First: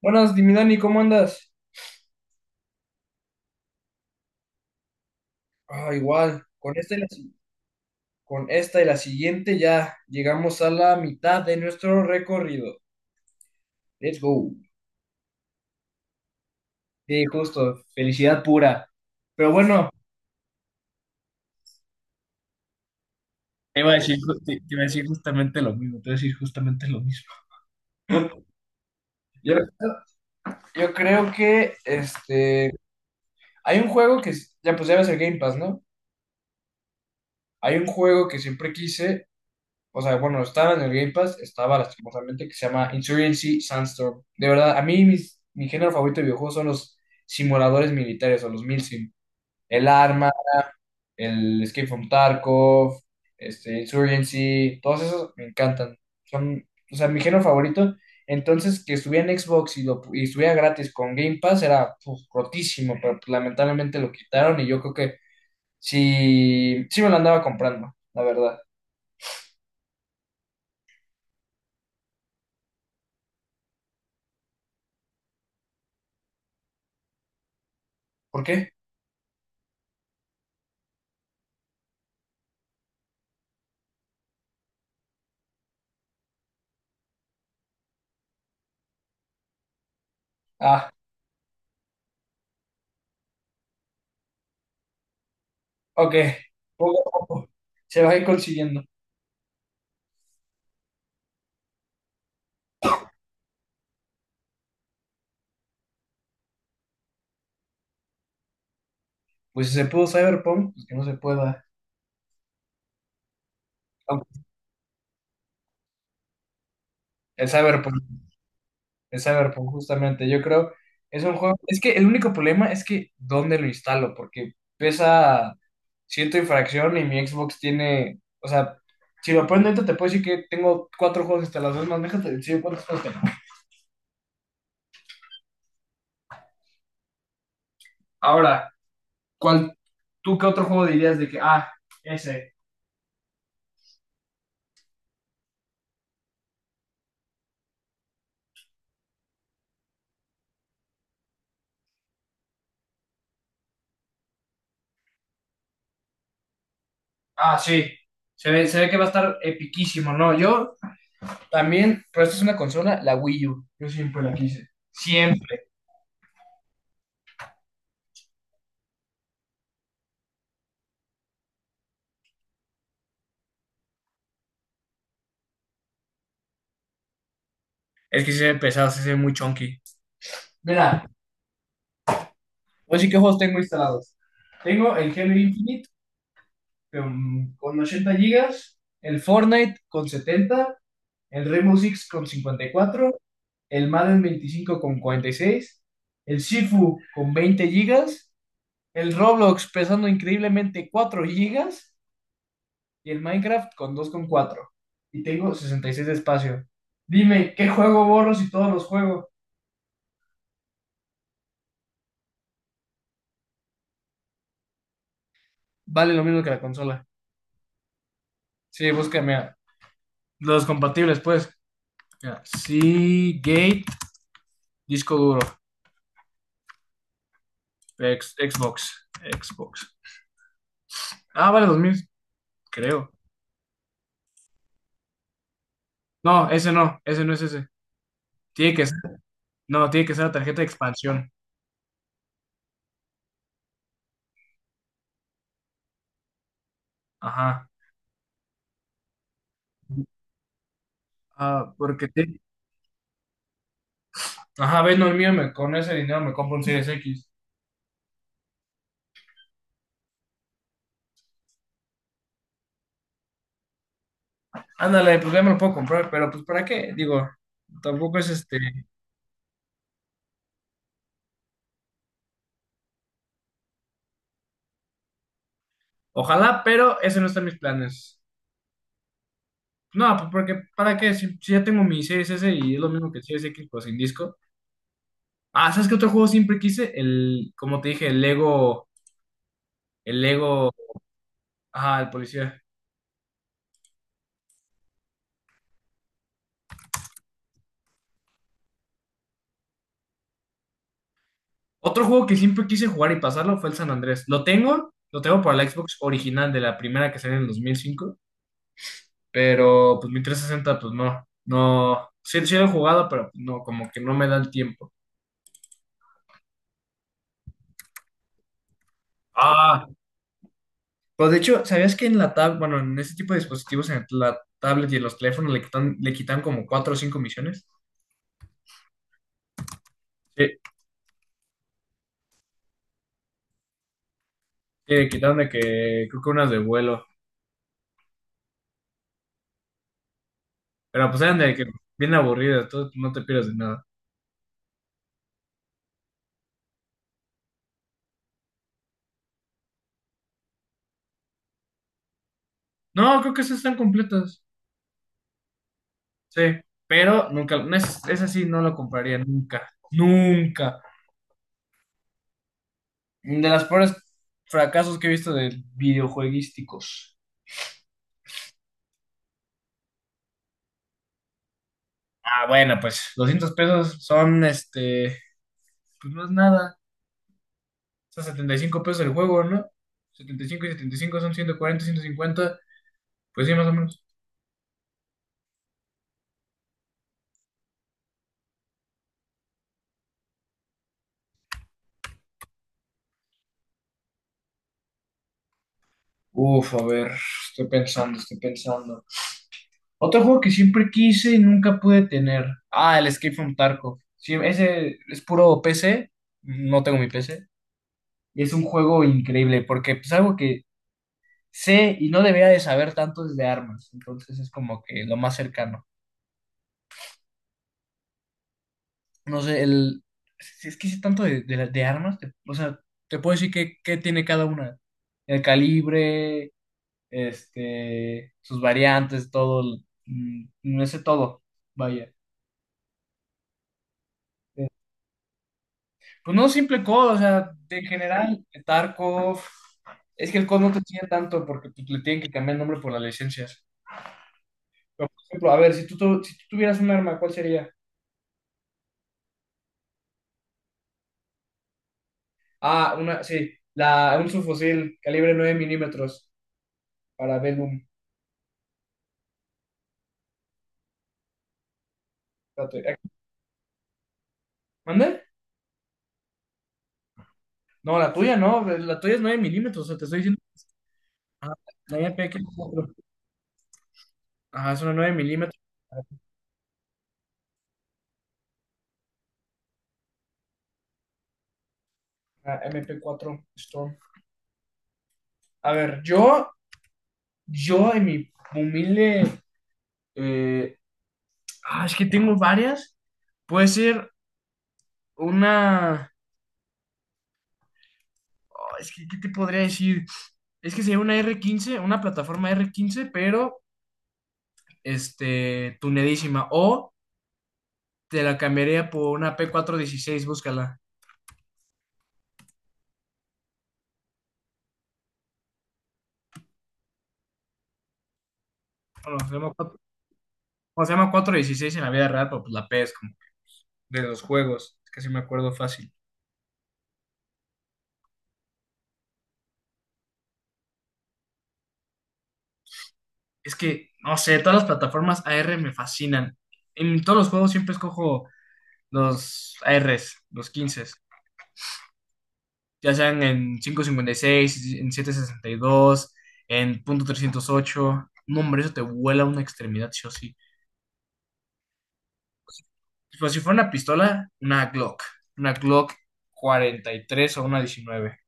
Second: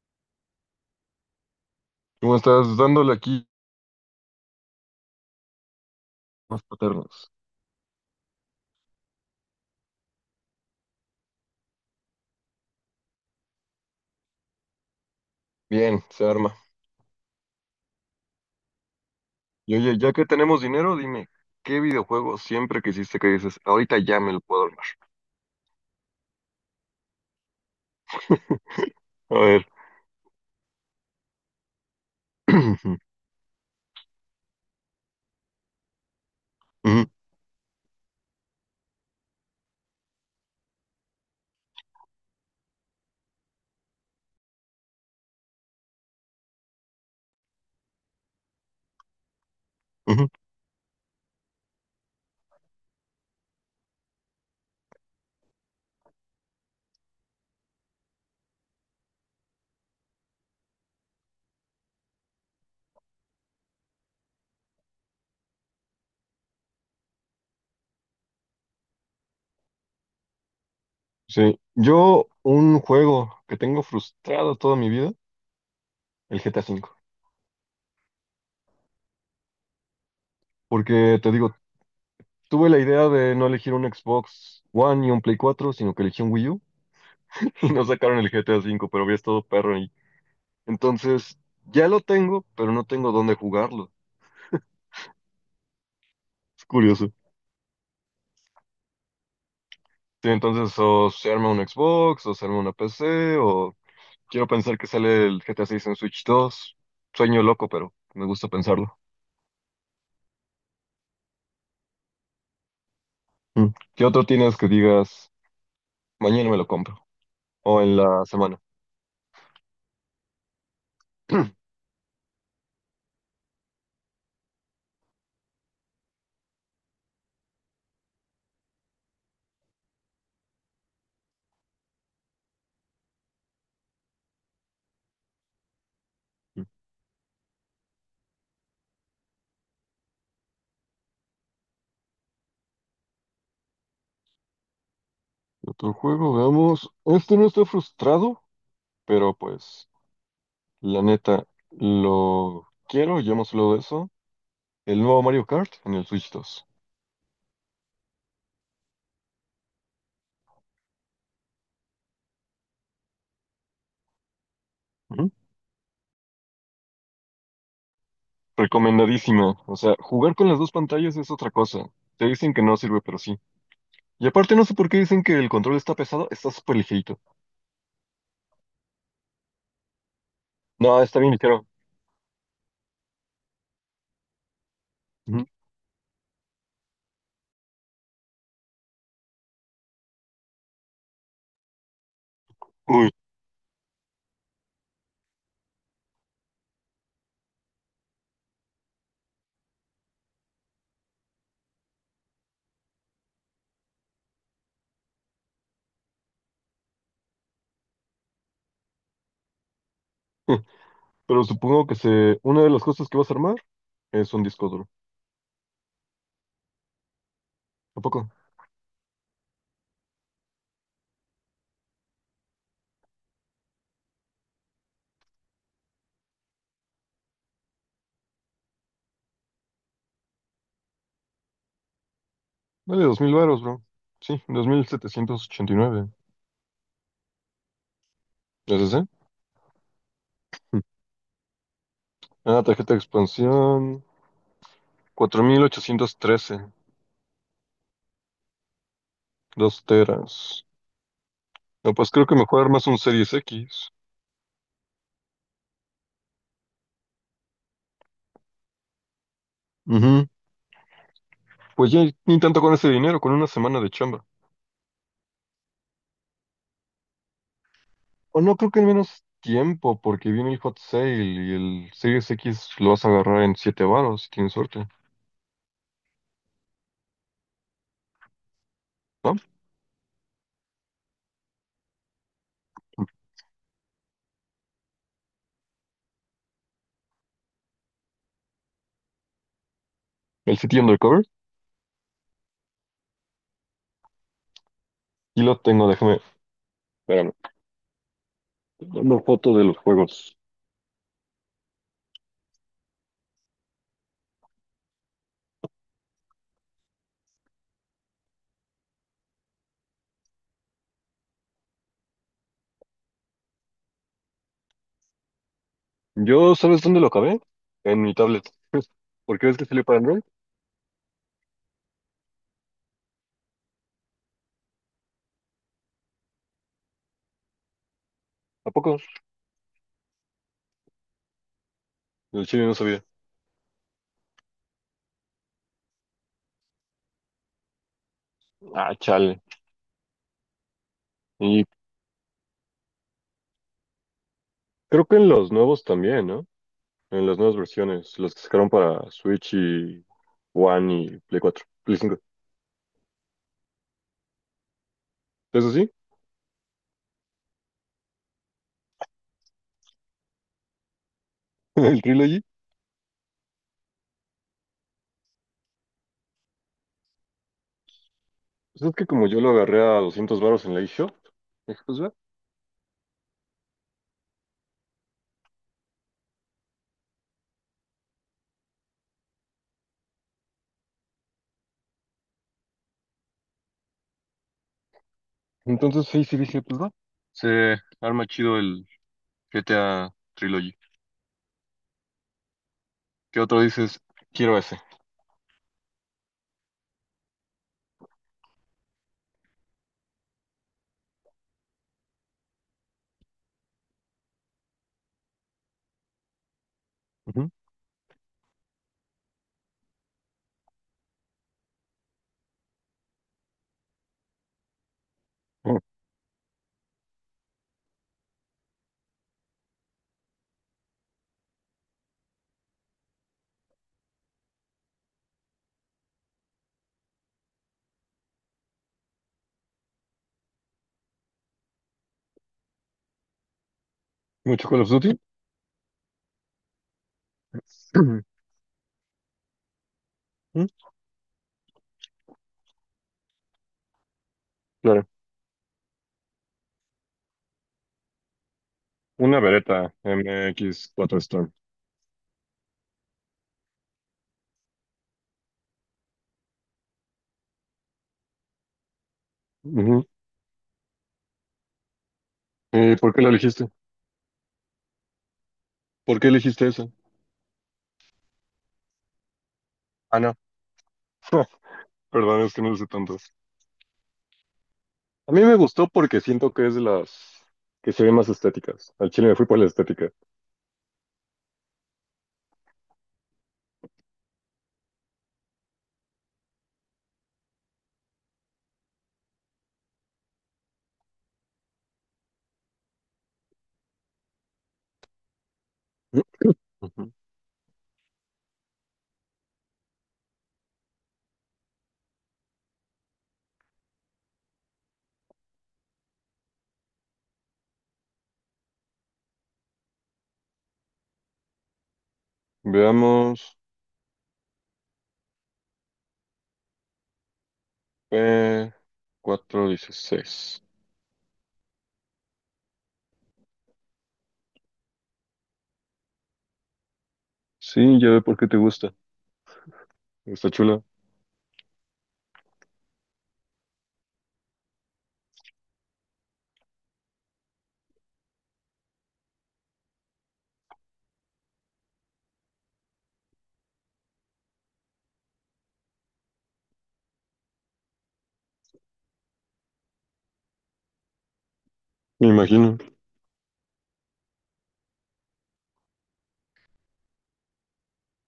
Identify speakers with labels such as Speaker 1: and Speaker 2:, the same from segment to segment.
Speaker 1: Buenas, mi Dani, ¿cómo andas?
Speaker 2: ¿Cómo estás? Dándole aquí
Speaker 1: Ah, igual,
Speaker 2: más
Speaker 1: con esta y la,
Speaker 2: paternos.
Speaker 1: si- con esta y la siguiente ya llegamos a la mitad de nuestro recorrido. Let's go.
Speaker 2: Bien, se arma.
Speaker 1: Sí, justo, felicidad pura. Pero
Speaker 2: Y
Speaker 1: bueno,
Speaker 2: oye, ya que tenemos dinero, dime, ¿qué videojuego siempre que hiciste que dices,
Speaker 1: te iba a
Speaker 2: ahorita
Speaker 1: decir,
Speaker 2: ya me
Speaker 1: ju-
Speaker 2: lo
Speaker 1: te, te
Speaker 2: puedo
Speaker 1: iba a
Speaker 2: armar?
Speaker 1: decir justamente lo mismo, te iba a decir justamente lo mismo.
Speaker 2: A
Speaker 1: yo,
Speaker 2: ver.
Speaker 1: yo creo que hay un juego que ya pues ya ves el Game Pass, ¿no?
Speaker 2: Ujú,
Speaker 1: Hay un juego que siempre quise. O sea, bueno, estaba en el Game Pass, estaba lastimosamente, que se llama Insurgency Sandstorm. De verdad, a mí, mi género favorito de videojuegos son los simuladores militares o los milsim. El
Speaker 2: ujú.
Speaker 1: Arma, el Escape from Tarkov, Insurgency, todos esos me encantan. Son, o sea, mi género favorito. Entonces, que estuviera en Xbox y estuviera gratis con Game Pass era puf, rotísimo, pero pues, lamentablemente lo quitaron y yo creo que sí, sí me lo andaba comprando, la verdad.
Speaker 2: Sí, yo un juego que tengo frustrado toda mi vida, el GTA V.
Speaker 1: ¿Por qué?
Speaker 2: Porque te digo, tuve la idea de no elegir un Xbox One y un Play 4, sino que elegí un Wii U y no sacaron el GTA V, pero había estado perro ahí.
Speaker 1: Ah.
Speaker 2: Entonces, ya lo tengo, pero no tengo dónde jugarlo.
Speaker 1: Ok,
Speaker 2: Es
Speaker 1: poco
Speaker 2: curioso.
Speaker 1: a poco se va a ir consiguiendo.
Speaker 2: Sí, entonces o se arma un Xbox, o se arma una PC, o quiero pensar que sale el GTA 6 en Switch 2. Sueño loco, pero me gusta pensarlo.
Speaker 1: Pues si se pudo Cyberpunk, pues que no se pueda.
Speaker 2: Mm. ¿Qué otro
Speaker 1: Aunque
Speaker 2: tienes que digas, mañana me lo compro?
Speaker 1: El
Speaker 2: O en
Speaker 1: Cyberpunk,
Speaker 2: la semana.
Speaker 1: el Cyberpunk, justamente, yo creo, es un juego. Es que el único problema es que dónde lo instalo, porque pesa ciento y fracción y mi Xbox tiene. O sea, si lo pones dentro, te puedo decir que tengo cuatro juegos instalados. Es más, déjate decir cuántos juegos tengo.
Speaker 2: Mm.
Speaker 1: Ahora, ¿cuál, tú qué otro juego dirías de que, ah, ese?
Speaker 2: Otro juego, veamos. Este no estoy frustrado, pero pues, la neta, lo quiero, ya hemos hablado de eso. El nuevo Mario Kart en el Switch 2.
Speaker 1: Ah, sí, se ve que va a estar epiquísimo, ¿no? Yo. También, pero esta es una consola, la Wii U. Yo siempre la quise.
Speaker 2: Ujú.
Speaker 1: Siempre.
Speaker 2: Recomendadísimo. O sea, jugar con las dos pantallas es otra cosa. Te dicen que no sirve, pero sí. Y aparte, no sé por qué dicen que el control está pesado, está súper ligerito.
Speaker 1: Es que sí se ve pesado, sí se ve muy chunky.
Speaker 2: No,
Speaker 1: Mira,
Speaker 2: está bien ligero.
Speaker 1: voy a decir qué juegos tengo instalados. Tengo el Halo
Speaker 2: Ujú.
Speaker 1: Infinite con 80 gigas, el Fortnite con 70, el Rainbow Six con
Speaker 2: Uy.
Speaker 1: 54, el Madden 25 con 46, el Sifu con 20 gigas, el Roblox pesando increíblemente 4 gigas y el Minecraft con 2,4. Y tengo 66 de espacio. Dime, ¿qué juego borro si todos los juego?
Speaker 2: Pero supongo que una de las cosas que vas a armar es un disco duro.
Speaker 1: Vale lo mismo que la consola.
Speaker 2: ¿A poco?
Speaker 1: Sí, búscame a los compatibles, pues. Mira, Seagate, disco duro, Xbox. Ah, vale 2000,
Speaker 2: Vale,
Speaker 1: creo.
Speaker 2: 2,000 varos, bro. Sí, 2,789.
Speaker 1: No, ese no, ese no es ese. Tiene que ser,
Speaker 2: ¿SSD?
Speaker 1: no, tiene que ser la tarjeta de
Speaker 2: Ujú.
Speaker 1: expansión.
Speaker 2: Ah, tarjeta de expansión. Cuatro mil ochocientos trece
Speaker 1: Ajá.
Speaker 2: 2 teras.
Speaker 1: Ah,
Speaker 2: No,
Speaker 1: porque
Speaker 2: pues creo que
Speaker 1: te...
Speaker 2: mejor armas un Series X.
Speaker 1: Ajá, ves, no, el mío me, con ese dinero me compro un Series X.
Speaker 2: Ujú. Pues ya ni tanto con ese dinero, con una semana de chamba.
Speaker 1: Ándale, pues ya me lo puedo comprar, pero pues ¿para qué? Digo, tampoco es
Speaker 2: O no
Speaker 1: este.
Speaker 2: creo que en menos tiempo, porque viene el hot sale y el Series X lo vas a agarrar en 7 varos, si tienes suerte,
Speaker 1: Ojalá, pero ese no está en mis planes.
Speaker 2: ¿no?
Speaker 1: No, pues porque ¿para qué? Si ya tengo mi Series S y es lo mismo que el Series X, pues sin disco. Ah, ¿sabes qué otro juego siempre quise? El, como te dije, el Lego, el
Speaker 2: El
Speaker 1: Lego,
Speaker 2: City Undercover,
Speaker 1: ajá, el policía.
Speaker 2: y lo tengo, déjame, espérame, una foto de los juegos.
Speaker 1: Otro juego que siempre quise jugar y pasarlo fue el San Andrés. Lo tengo para la Xbox original de la primera que salió en el 2005, pero pues mi 360 pues no, no, sí, sí lo he jugado, pero pues, no, como que no me da el tiempo.
Speaker 2: Yo, ¿sabes dónde lo acabé? En mi tablet. ¿Porque ves que salió
Speaker 1: Ah,
Speaker 2: para Android?
Speaker 1: pero de hecho, ¿sabías que bueno, en este tipo de dispositivos, en la tablet y en los teléfonos le quitan como cuatro o cinco misiones?
Speaker 2: ¿A poco?
Speaker 1: Sí,
Speaker 2: El chile no sabía.
Speaker 1: sí, quitando de que creo que unas de vuelo.
Speaker 2: Ah, chale.
Speaker 1: Pero pues eran de que
Speaker 2: Y
Speaker 1: bien aburridas, entonces no te pierdes de nada.
Speaker 2: creo que en los nuevos también, ¿no? En las nuevas versiones, los que sacaron para Switch y One y Play 4 Play 5.
Speaker 1: No, creo que esas están completas.
Speaker 2: ¿Eso sí?
Speaker 1: Sí, pero nunca, no es, esa sí no lo compraría nunca. Nunca.
Speaker 2: ¿El Trilogy?
Speaker 1: De las peores fracasos que he visto de videojueguísticos.
Speaker 2: Pues es que como yo lo agarré a 200 varos en la eShop, dije, pues va.
Speaker 1: Ah, bueno, pues 200 pesos son este, pues no es nada. Son 75 pesos el juego, ¿no? 75 y 75 son 140, 150. Pues sí, más o menos.
Speaker 2: Entonces sí, sí dije, pues va. Se arma chido el GTA Trilogy. ¿Qué otro dices? Quiero ese.
Speaker 1: Uf, a ver, estoy pensando, estoy pensando. Otro juego que siempre quise y nunca pude tener. Ah, el Escape from Tarkov. Sí, ese es puro PC. No tengo mi PC.
Speaker 2: Ujú.
Speaker 1: Y es un juego increíble porque es algo que sé y no debería de saber tanto es de armas. Entonces es como que lo más
Speaker 2: Oh,
Speaker 1: cercano. No sé, el... Si es que sí es tanto de armas, o sea, te puedo decir qué tiene cada una. El calibre, sus variantes, todo, no sé todo, vaya. Eh,
Speaker 2: ¿mucho Call of Duty?
Speaker 1: Pues no simple COD, o D, o sea, en general, Tarkov. Es que el COD
Speaker 2: Ujú.
Speaker 1: no te enseña tanto porque pues, le tienen que cambiar el nombre por las licencias. Pero,
Speaker 2: Claro.
Speaker 1: por ejemplo, a ver, si tú tuvieras un arma, ¿cuál sería?
Speaker 2: Una Beretta MX4 Storm.
Speaker 1: Ah, sí, un subfusil calibre 9 mm para Bellum.
Speaker 2: Ujú. ¿Y
Speaker 1: Espérate,
Speaker 2: por qué la elegiste?
Speaker 1: ¿Mande?
Speaker 2: ¿Por qué elegiste esa?
Speaker 1: No, la tuya no, la tuya es 9 mm, o sea, te estoy
Speaker 2: Ah, no.
Speaker 1: diciendo. Ah, la
Speaker 2: Perdón, es que no lo sé
Speaker 1: MP4.
Speaker 2: tanto.
Speaker 1: Ajá, es una nueve
Speaker 2: A mí me
Speaker 1: milímetros.
Speaker 2: gustó porque siento que es de las que se ven más estéticas. Al chile me fui por la estética.
Speaker 1: Ah, mp cuatro Storm. A ver, yo en mi humilde. eh, es que tengo varias. Puede ser una.
Speaker 2: Ujú.
Speaker 1: Oh, es que, ¿qué te podría decir? Es que sería una plataforma R15, pero tunedísima. O te la cambiaría por una P416, búscala.
Speaker 2: Veamos. Eh,
Speaker 1: Bueno,
Speaker 2: cuatro
Speaker 1: 4,
Speaker 2: dieciséis.
Speaker 1: o se llama 416 en la vida real, pero pues la P es como de los juegos. Es que sí me acuerdo fácil.
Speaker 2: Sí, ya ve por qué te gusta. Está chula,
Speaker 1: Es que, no sé, todas las plataformas AR me fascinan. En todos los juegos siempre escojo los ARs, los 15, ya sean en 5.56, en 7.62, en .308. No, hombre, eso te vuela una extremidad, sí o sí.
Speaker 2: me imagino.
Speaker 1: Pues si fuera una pistola, una Glock. Una Glock 43 o una 19.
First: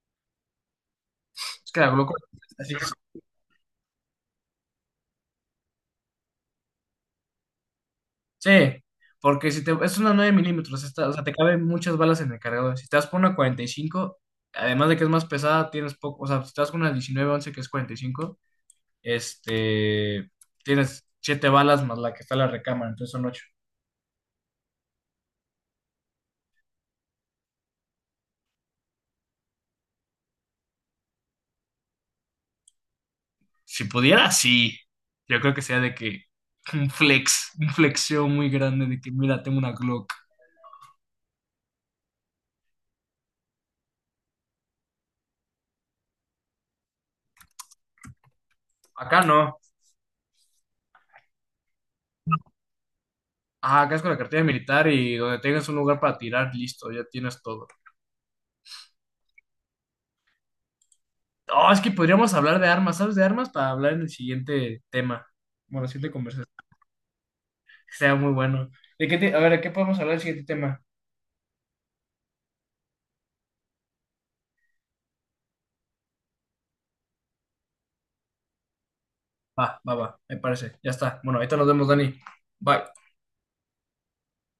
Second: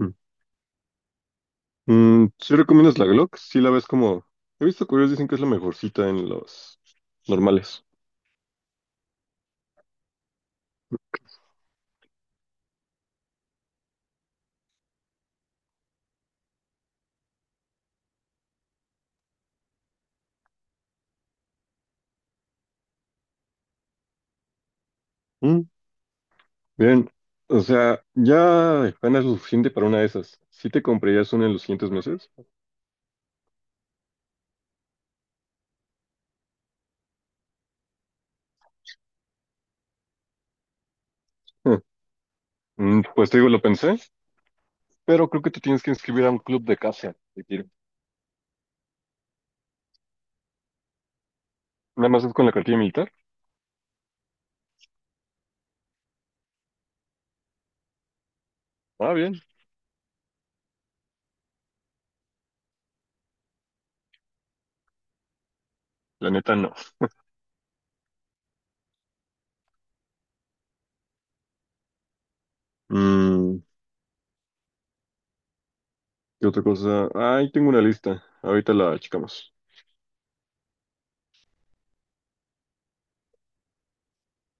Speaker 2: Mm.
Speaker 1: Es que la Glock
Speaker 2: ¿Sí
Speaker 1: 43 así.
Speaker 2: recomiendas la Glock? Sí la ves como. He visto que ellos dicen que es la mejorcita en los normales.
Speaker 1: Sí, porque si te, es una 9 mm, esta, o sea, te caben muchas balas en el cargador. Si te das por una 45, además de que es más pesada, tienes poco, o sea, si te das con una 1911 que es 45, este, tienes 7 balas más la que está en la recámara, entonces son ocho.
Speaker 2: Mm, bien. O sea, ya ganas lo suficiente para una de esas. ¿Sí te comprarías una en los siguientes meses?
Speaker 1: Si pudiera, sí, yo creo que sea de que un flexeo muy grande de que, mira, tengo una Glock.
Speaker 2: Eh, pues te digo, lo pensé. Pero creo que te tienes que inscribir a un club de caza de tiro.
Speaker 1: Acá no.
Speaker 2: Nada más es con la cartilla militar.
Speaker 1: Ah, acá es con la cartilla militar y donde tengas un lugar para tirar, listo, ya tienes todo.
Speaker 2: Ah, bien.
Speaker 1: Oh, es que podríamos hablar de armas, ¿sabes? De armas para hablar en el siguiente tema. Bueno, la siguiente
Speaker 2: La
Speaker 1: conversación.
Speaker 2: neta no.
Speaker 1: Que sea muy bueno. A ver, ¿de qué podemos hablar en el siguiente tema?
Speaker 2: Mm, ¿Qué otra cosa? Ahí tengo una lista. Ahorita la checamos.
Speaker 1: Va, va, va, me parece. Ya está. Bueno, ahorita nos vemos, Dani. Bye.